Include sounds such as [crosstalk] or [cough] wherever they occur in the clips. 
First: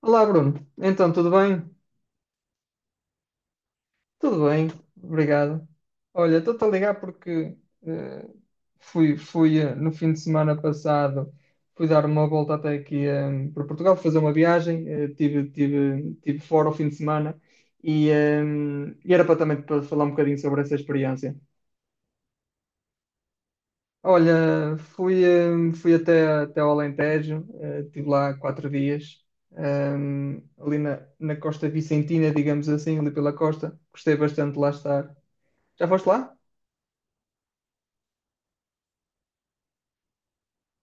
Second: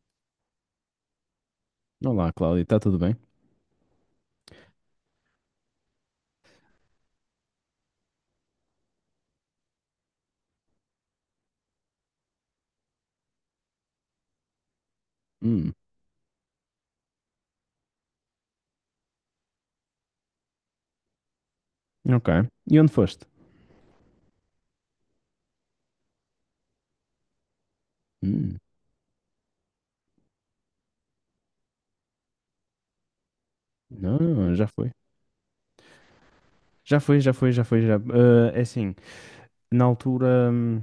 Olá, Bruno. Então, tudo bem? Olá, Cláudia, está tudo bem? Tudo bem, obrigado. Olha, estou-te a ligar porque eh, fui, no fim de semana passado, fui dar uma volta até aqui para Portugal, fazer uma viagem. Hum. Tive fora o fim de semana e, eh, e era para também para falar um bocadinho sobre essa experiência. Ok. E onde foste? Olha, fui até ao Alentejo, estive lá Hum, 4 dias, ali na Costa Vicentina, digamos assim, ali pela costa. Gostei bastante não, de já lá foi. estar. Já foste lá? Já foi, já foi, já foi, já. Ah, é assim, na altura.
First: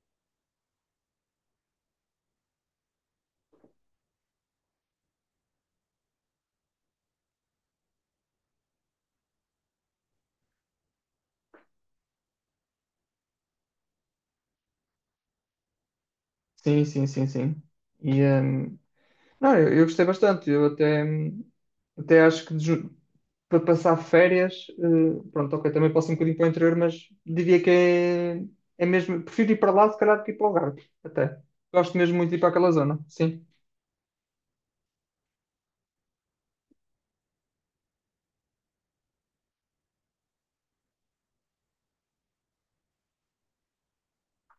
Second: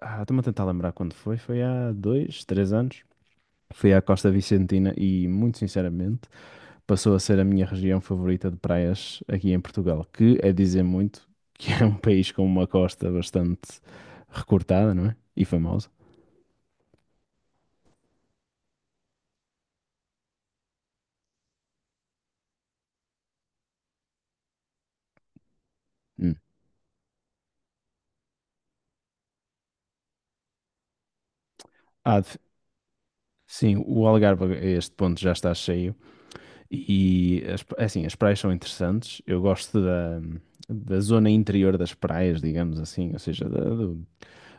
Ah, estou-me a tentar lembrar quando foi. Foi há dois, três anos. Fui à Costa Vicentina e, muito sinceramente, passou a ser a minha região favorita de praias aqui em Portugal, que é dizer muito que é um [laughs] país com uma costa bastante recortada, não é? E famosa. Sim, sim, sim, sim. E, hum, Não, eu gostei bastante. Até acho que para passar férias, pronto, ok, também posso ir um bocadinho Hum. para o interior, mas diria que é mesmo. Prefiro ir para lá, se calhar, do que ir para o Algarve. Até. Gosto mesmo Ah, muito de ir para aquela zona. Sim. sim, o Algarve a este ponto já está cheio. E as, é assim, as praias são interessantes. Eu gosto da, da zona interior das praias, digamos assim, ou seja, da- do-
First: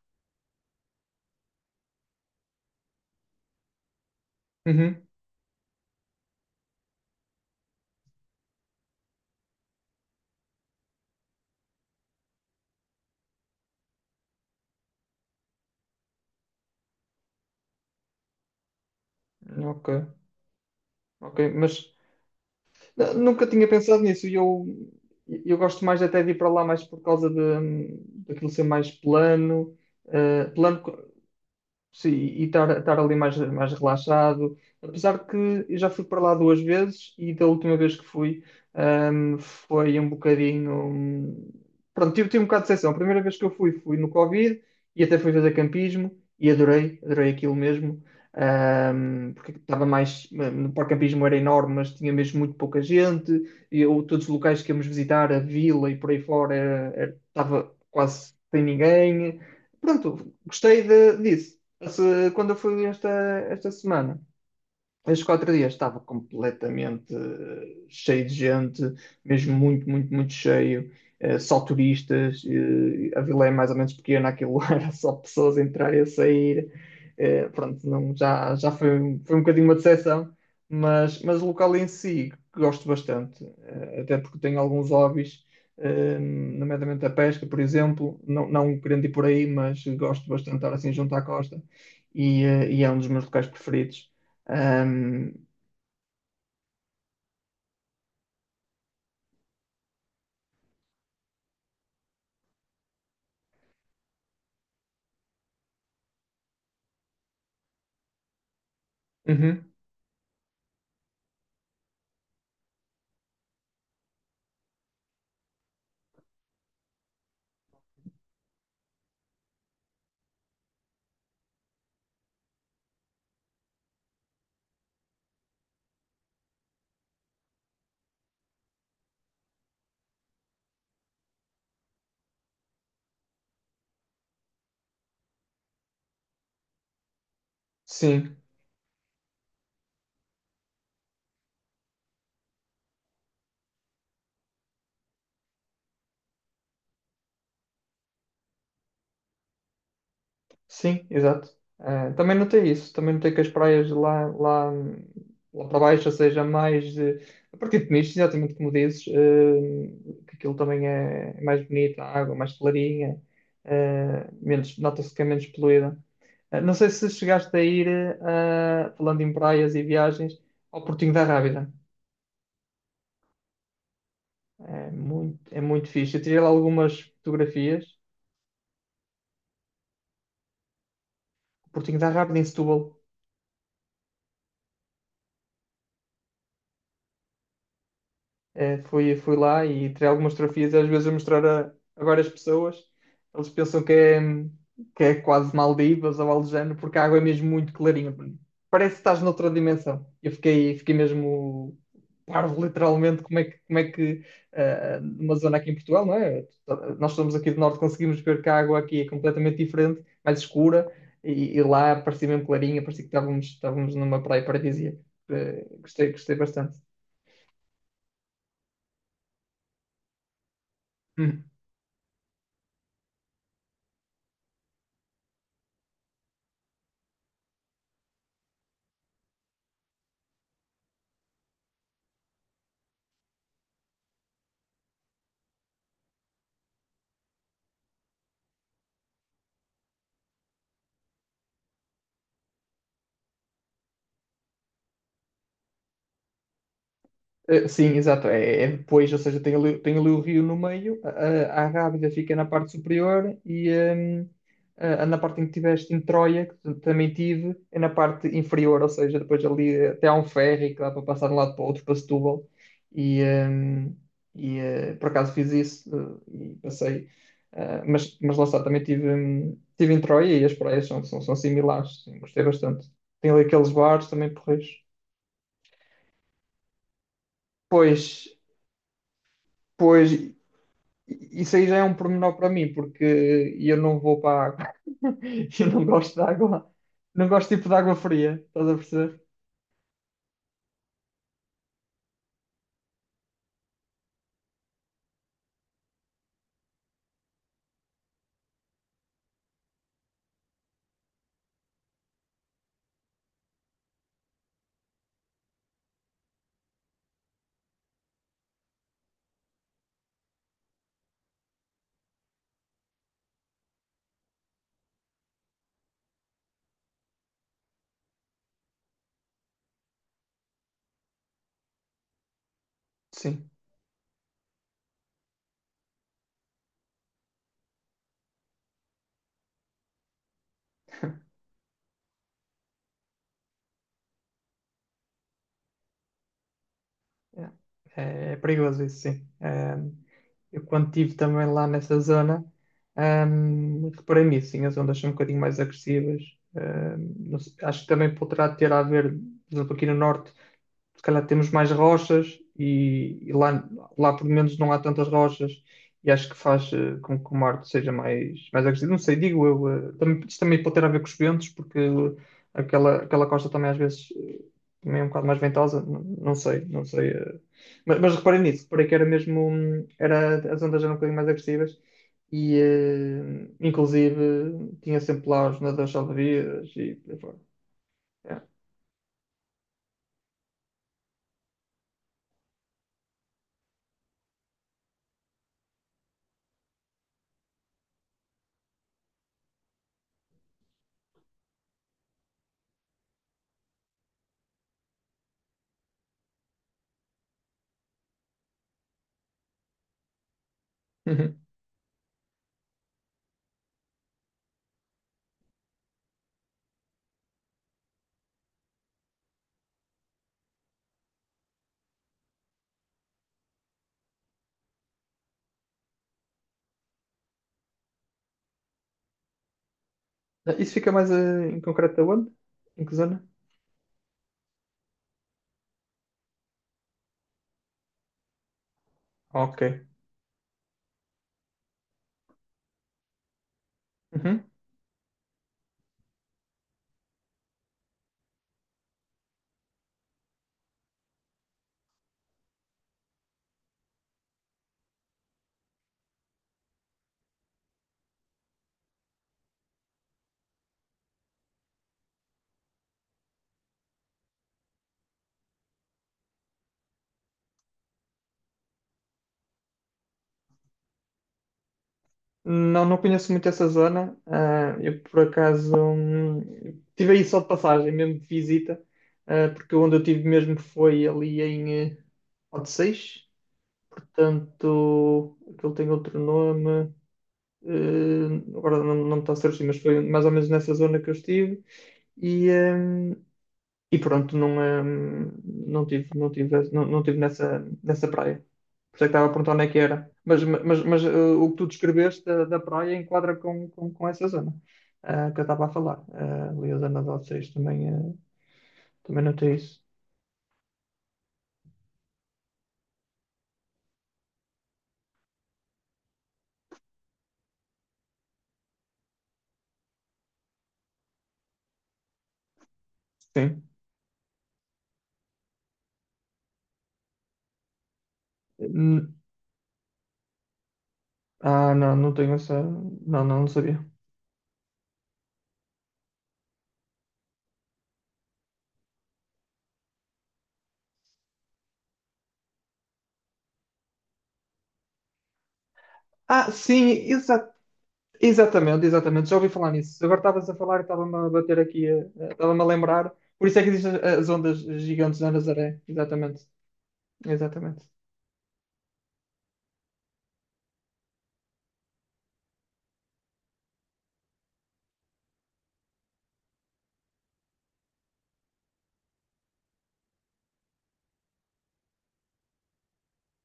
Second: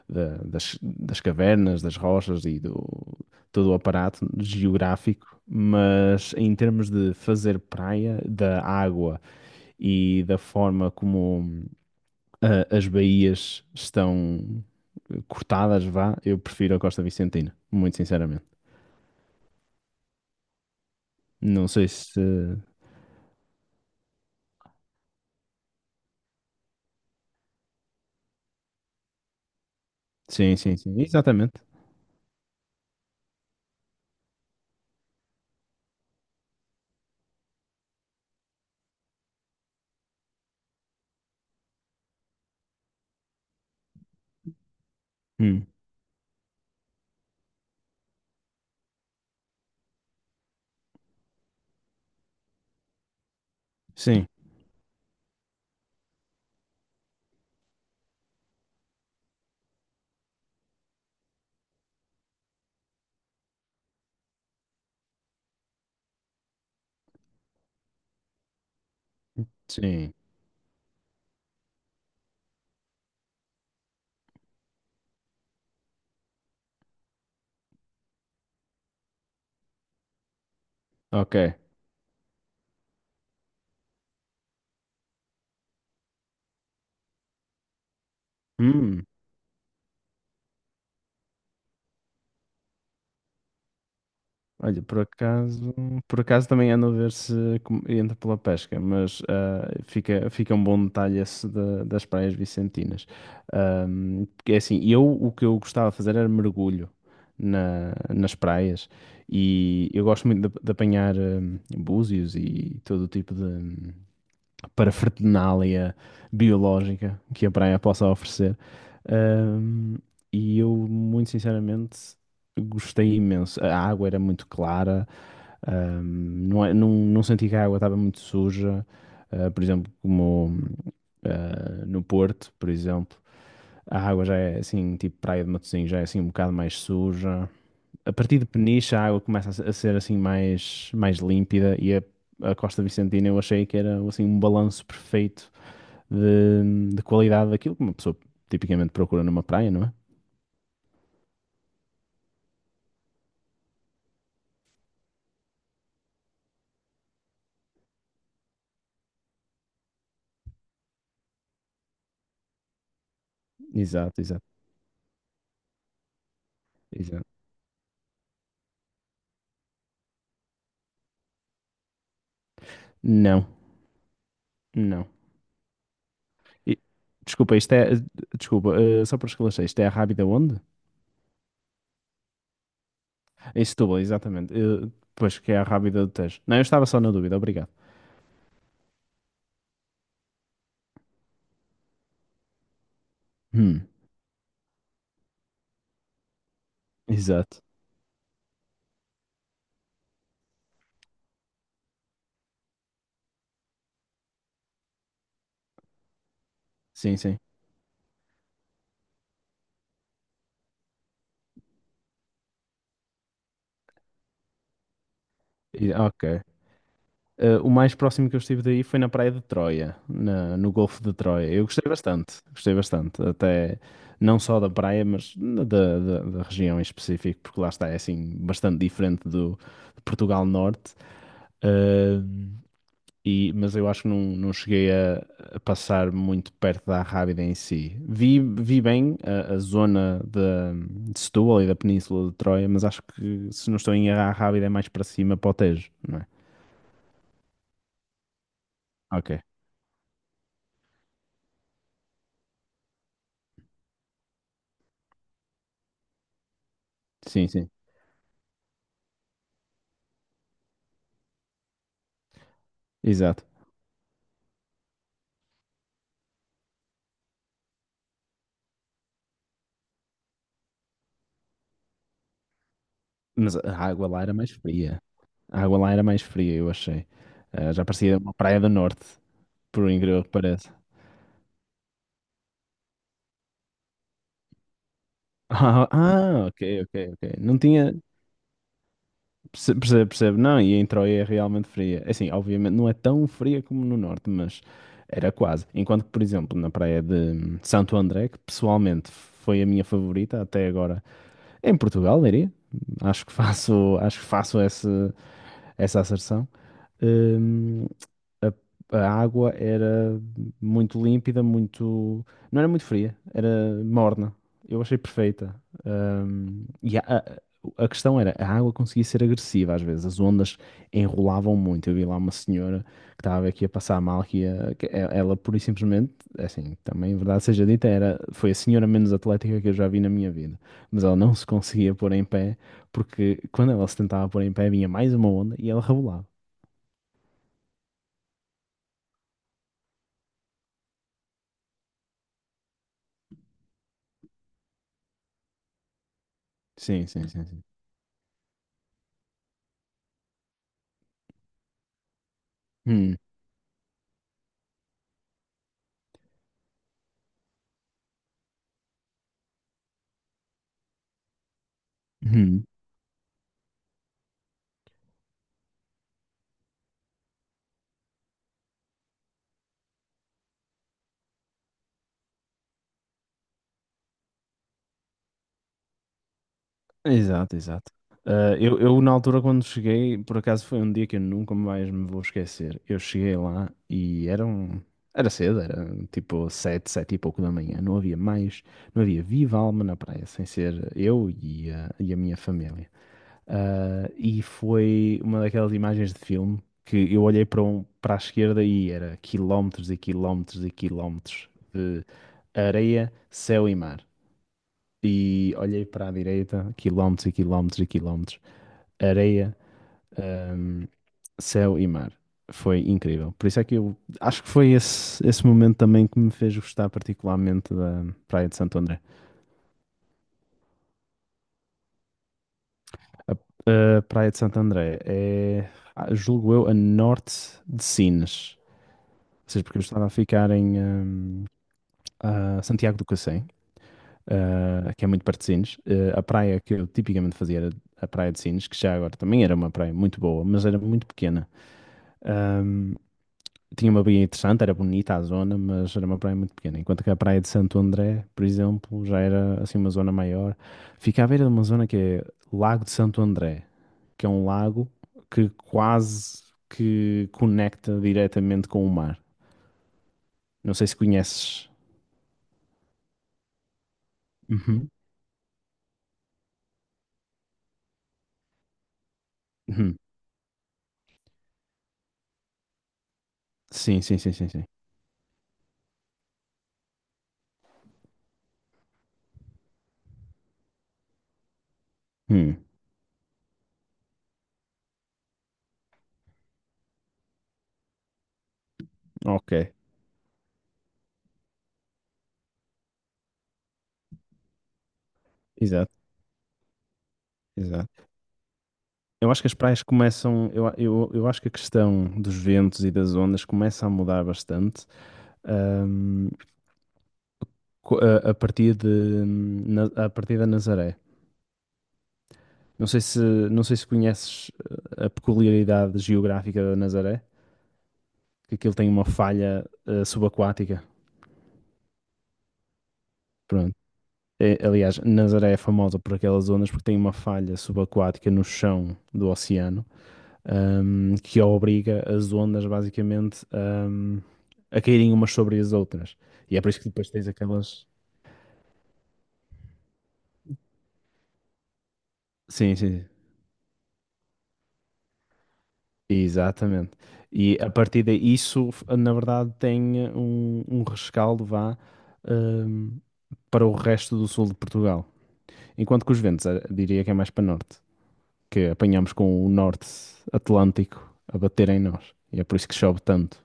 da- das cavernas, das rochas e do todo o aparato Uhum. geográfico. Mas em termos de fazer praia, da água e da forma como as baías estão cortadas, vá, eu prefiro a Costa Vicentina, muito sinceramente. Ok, ok, Não sei mas se. Nunca tinha pensado nisso. Eu gosto mais até de ir para lá mais por causa de daquilo ser mais plano, Sim, sim, plano, sim, exatamente. sim, e estar ali mais, mais relaxado. Apesar de que eu já fui para lá 2 vezes e da última vez que fui, foi um bocadinho. Pronto, tive um bocado de decepção. A primeira vez que eu fui, fui no Covid e até fui fazer Hum, campismo e adorei, adorei aquilo mesmo. Porque estava mais. No parque campismo era enorme, mas tinha mesmo muito pouca gente. E eu, todos sim. os locais que íamos visitar, a vila e por aí fora, estava quase sem ninguém. Pronto, gostei disso. Quando eu fui esta semana, estes 4 dias estava completamente cheio de gente, mesmo muito, Sim, muito, muito cheio, só turistas. A vila é mais ou menos pequena, aquilo [laughs] era só pessoas a entrar e a sair. Não, já, já foi, foi um bocadinho uma decepção, ok. mas o local em si gosto bastante, até porque tenho alguns hobbies, nomeadamente a pesca, por exemplo. Não, não querendo Hum, ir por aí, mas gosto bastante de estar assim junto à costa e e é um dos meus locais preferidos. Olha, Ahm, por acaso também ando a ver se entra pela pesca, mas fica, fica um bom detalhe esse das praias vicentinas. Porque é assim, eu o que eu gostava de fazer era mergulho nas praias Uhum. e eu gosto muito de apanhar búzios e todo o tipo de, para fertinália biológica que a praia possa oferecer. Ahm, e eu, muito sinceramente, gostei imenso. A água era muito clara, ahm, não, não, não senti que a água estava muito suja, por exemplo, como no Porto, por exemplo. A água já é assim, tipo praia de Matosinhos, já é assim um bocado mais suja. A Sim, partir de Peniche a água começa a a ser assim mais, mais límpida e a Costa Vicentina eu achei que era assim um balanço perfeito de qualidade daquilo que uma pessoa tipicamente procura numa praia, não é? sim, exato. Ah, também notei isso, também notei que as praias lá, lá, lá para baixo, ou seja, mais de, a partir de nicho, exatamente como dizes, ah, que aquilo também é mais bonito, a água mais clarinha, Exato, ah, exato, menos, nota-se que é menos poluída. Ah, não sei se exato. chegaste a ir, ah, falando em praias e viagens, ao Portinho da Rábida. Não, não. É muito fixe. Eu tirei lá E- algumas Desculpa, isto é. fotografias. Desculpa, só para esclarecer, isto é a Rábida onde? O Portinho da Rábida em Setúbal. Em Setúbal, exatamente. Pois que é a Rábida do Tejo. Não, eu estava só na dúvida, obrigado. Eh, fui, fui lá e tirei algumas fotografias, às vezes a mostrar a várias pessoas. Eles pensam Hum, que que é quase Maldivas ou algo do género, porque a água é mesmo exato. muito clarinha. Parece que estás noutra dimensão. Eu fiquei, fiquei mesmo parvo, literalmente, como é que numa zona aqui em Portugal, não é? Nós Sim, somos sim. aqui do norte, conseguimos ver que a água aqui é completamente diferente, mais escura, e lá parecia mesmo clarinha, parecia que estávamos, estávamos numa praia paradisíaca. Eh, gostei, gostei Ok. bastante. O mais próximo que eu estive daí foi na Praia de Troia, no Golfo de Uhum. Troia. Eu gostei bastante, gostei bastante. Até não só da praia, mas da, da região em específico, porque lá está, é assim, bastante diferente do de Portugal Norte. Eh, mas eu acho que não, não cheguei a passar muito perto da Arrábida em si. Vi, vi bem a zona de, Setúbal e da Península de Troia, mas acho que, se não estou em erro, a Arrábida é mais para cima, para o Tejo, não é? Eh, sim, exato. É, é depois, ou Ok. seja, tem ali o rio no meio, a Rábida fica na parte superior. Na parte em que tiveste em Troia, que também Sim, tive, sim. é na parte inferior, ou seja, depois ali até há um ferry que dá para passar de um lado para o outro, para Setúbal. E, Exato. hum, e por acaso fiz isso e passei. Ah, mas lá está, tive em Troia e as praias são, são, são similares, sim, gostei bastante. Tem ali Mas aqueles a bares água lá também era mais porreiros. fria. A água lá era mais fria, eu achei. Ah, já Pois, parecia uma praia do norte, por um pois, incrível que pareça. [laughs] isso aí já é um pormenor para mim, porque eu não vou para a água. [laughs] Eu não Ah, gosto de ah, ok, água. ok, ok. Não gosto Não tipo de tinha. água fria, estás a perceber? Percebo, percebo. Não, e em Troia é realmente fria. É assim, obviamente não é tão fria como no norte, mas era quase. Enquanto que, por exemplo, na praia de Santo André, que pessoalmente foi a minha favorita até agora em Portugal, diria. Acho que faço essa, essa asserção. Hum, a, a água era muito límpida, muito. Não era muito fria, era morna. Eu achei perfeita. E a, a questão era, a água conseguia ser agressiva às vezes, as ondas enrolavam muito. Eu vi lá uma senhora que estava Sim. aqui a passar mal, que, ia, que ela pura e simplesmente, é assim, também, é verdade seja dita, era, foi a senhora menos atlética que eu já vi na minha vida. Mas ela não [laughs] se conseguia pôr em pé, porque quando ela se tentava pôr em pé, vinha mais uma onda e ela rebolava. Yeah. É, é perigoso isso, sim. É, eu quando estive também lá nessa zona, reparei nisso, sim, as ondas são um bocadinho mais agressivas. Sim, sim, Não sei, sim, acho que também poderá ter a ver, por exemplo, aqui no norte. Se calhar temos mais rochas sim. e, e lá, lá pelo menos não há tantas rochas e acho que faz com que o Marte seja mais, mais agressivo. Não sei, digo eu, também, isto também pode ter a ver com os ventos, porque Uhum. aquela, aquela costa também às vezes também é um bocado mais ventosa, não, não sei, não sei. Eh. Mas reparei nisso, reparei que era mesmo, as ondas eram um bocadinho mais agressivas e inclusive tinha sempre lá os nadadores salva-vidas e por aí fora. Exato, exato. Yeah. Ah, na altura, quando cheguei, por acaso foi um dia que eu nunca mais me vou esquecer. Eu cheguei lá e era cedo, era tipo sete, sete e pouco da manhã. Não havia mais, não havia viva alma na praia, sem ser eu e a minha família. Ah, e foi uma daquelas imagens de filme que eu olhei para, um, para a esquerda e era quilómetros e quilómetros e [laughs] quilómetros de areia, céu e mar. E olhei para a direita, quilómetros e quilómetros e quilómetros, areia, ahm, céu e mar. Foi incrível. Por isso é que eu acho que foi esse, esse momento também que me fez gostar particularmente da Praia de Santo André. Eh, isso fica mais em concreto aonde? Em que zona? A Praia de Santo André é, julgo eu, a norte de Sines. Ah, Ou seja, porque eu ok. estava a ficar em a Santiago do Cacém. Uhum. Que é muito perto de Sines. A praia que eu tipicamente fazia era a praia de Sines, que já agora também era uma praia muito boa, mas era muito pequena. Ahm, Tinha uma baía interessante, era bonita a zona, mas era uma praia muito pequena. Enquanto que a praia de Santo André, por exemplo, já era assim uma zona maior. Fica à beira de uma zona que é Lago de Santo André, que é um lago que quase que conecta diretamente com o mar. Não sei se conheces. Não, não conheço muito essa zona. Ah, Uhum. eu, por acaso, tive aí só de passagem, mesmo de visita, ah, porque onde Uhum. eu tive mesmo foi ali em Odeceixe. Sim, sim, sim, sim, sim. Portanto, aquilo tem outro nome. eh, Agora não, não me está a surgir, mas foi mais ou menos nessa zona que eu estive. E, Hum, hum, e pronto, não, não tive, não tive, não, não tive nessa, nessa praia. Por isso é que estava a ok, perguntar onde é que era. Mas o que tu descreveste da praia enquadra com essa zona que eu estava a exato, falar. Eh, ali a zona de vocês também, exato. Também Eu acho que as notei isso. praias começam, eu acho que a questão dos ventos e das ondas começa a mudar bastante, ahm, a partir de, a partir da Nazaré. Sim. Não sei se conheces a peculiaridade geográfica da Nazaré, que aquilo tem uma Hum, falha, subaquática. ah, não, não tenho essa. Não, não, não Pronto. sabia. Aliás, Nazaré é famosa por aquelas ondas porque tem uma falha subaquática no chão do oceano, que obriga as ondas basicamente a caírem umas sobre as outras. Ah, E é por isso que sim, depois tens aquelas. exatamente, exatamente. Já ouvi falar nisso. Agora estavas a falar e estava-me a bater aqui, estava-me a Sim, sim, lembrar. Por isso é que existem as ondas gigantes na Nazaré. Exatamente, exatamente. E a exatamente. partir daí, na verdade tem um, um rescaldo vá, ahm, para o resto do sul de Portugal. Enquanto que os ventos, diria que é mais para norte, que apanhamos com o norte atlântico a bater em nós. E é por isso que chove tanto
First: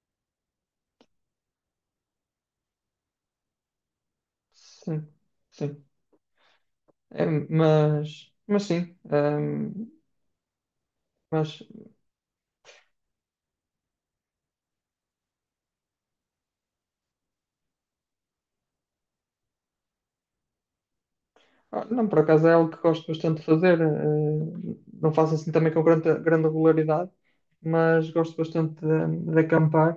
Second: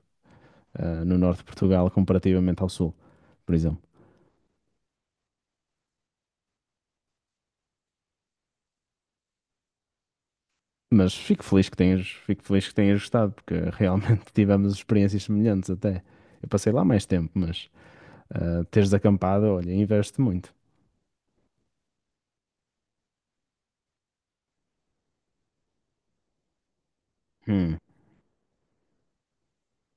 no norte de Portugal comparativamente ao sul, por exemplo. Sim, sim. É, mas sim. Mas fico Mas, feliz que tenhas, fico feliz que tenhas gostado, porque realmente [laughs] tivemos experiências semelhantes até. Eu passei lá mais tempo, mas teres acampado, olha, investe muito. ah, não, por acaso é algo que gosto bastante de fazer. Não faço assim também com grande regularidade, Hum, mas gosto bastante de acampar.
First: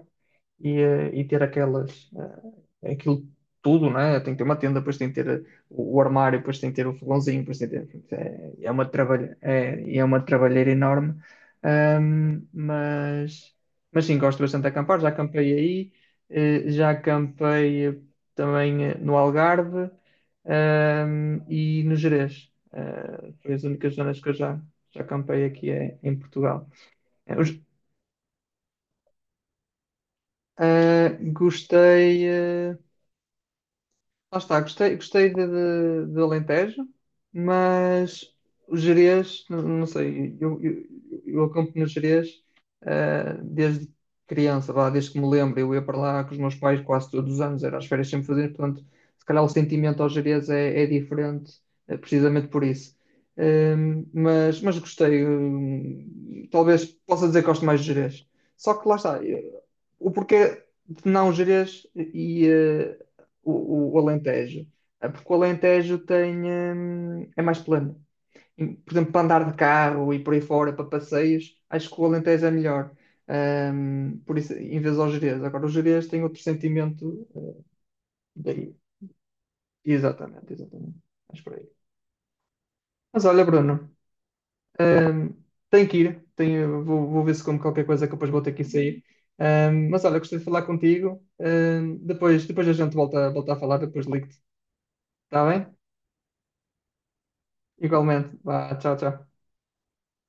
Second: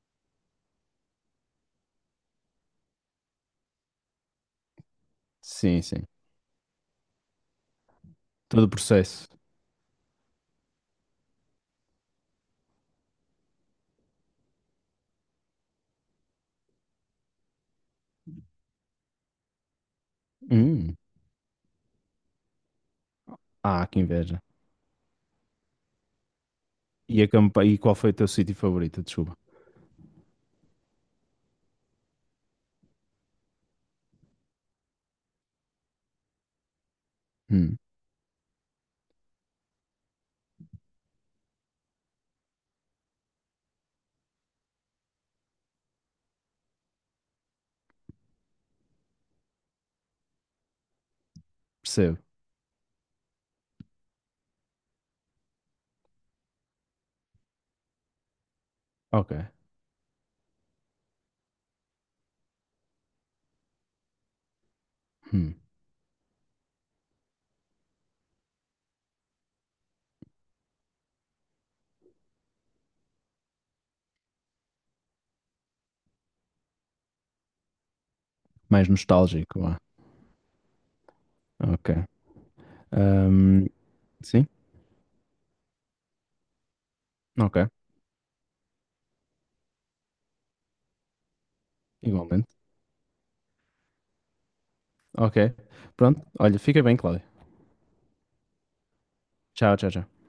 E e ter aquelas, aquilo tudo, né? Tem que ter uma tenda, depois tem que ter sim, o sim. armário, depois tem que ter o fogãozinho, depois tem que ter. Todo o processo. É, é uma trabalheira enorme. Ahm, mas, mas sim, gosto bastante de acampar. Já acampei aí, já acampei também no Algarve, Hum, e no Gerês. Ah, foi as ah, únicas que zonas que eu inveja. já, já acampei aqui em Portugal. E, Eh, os- acampa e qual foi o teu sítio favorito? Desculpa. Gostei. Lá está, gostei, gostei de Alentejo, Hum, mas o Gerês, não, não sei, eu acampo no Gerês desde criança, vá, desde que me lembro, eu ia para lá com os meus pais quase todos os anos, era as férias sempre fazer, portanto, se calhar o sentimento ao Gerês é diferente, percebo. precisamente por isso. Mas gostei, talvez possa dizer que gosto mais de Gerês. Só que lá está, Ok. O porquê de não Gerês e o Alentejo. Eh, porque o Hum, Alentejo tem, é mais plano. E, por exemplo, para andar de carro e por aí fora, para passeios, acho que o Alentejo é melhor. Por isso, em vez aos Gerês. Agora, os Gerês têm outro sentimento daí. Mais nostálgico lá. Exatamente, exatamente. Mas por aí. Ok. Mas olha, Ahm, Bruno, sim, hum, tenho que ir. Tenho, vou, vou ver se ok. como qualquer coisa que depois vou ter que sair. Mas olha, gostei de falar contigo. Depois, Igualmente. depois a gente volta, volta a falar, depois ligo-te. Ok. Está bem? Pronto. Olha, fica bem, Cláudio. Igualmente. Vá, tchau, tchau. Tchau, tchau, tchau.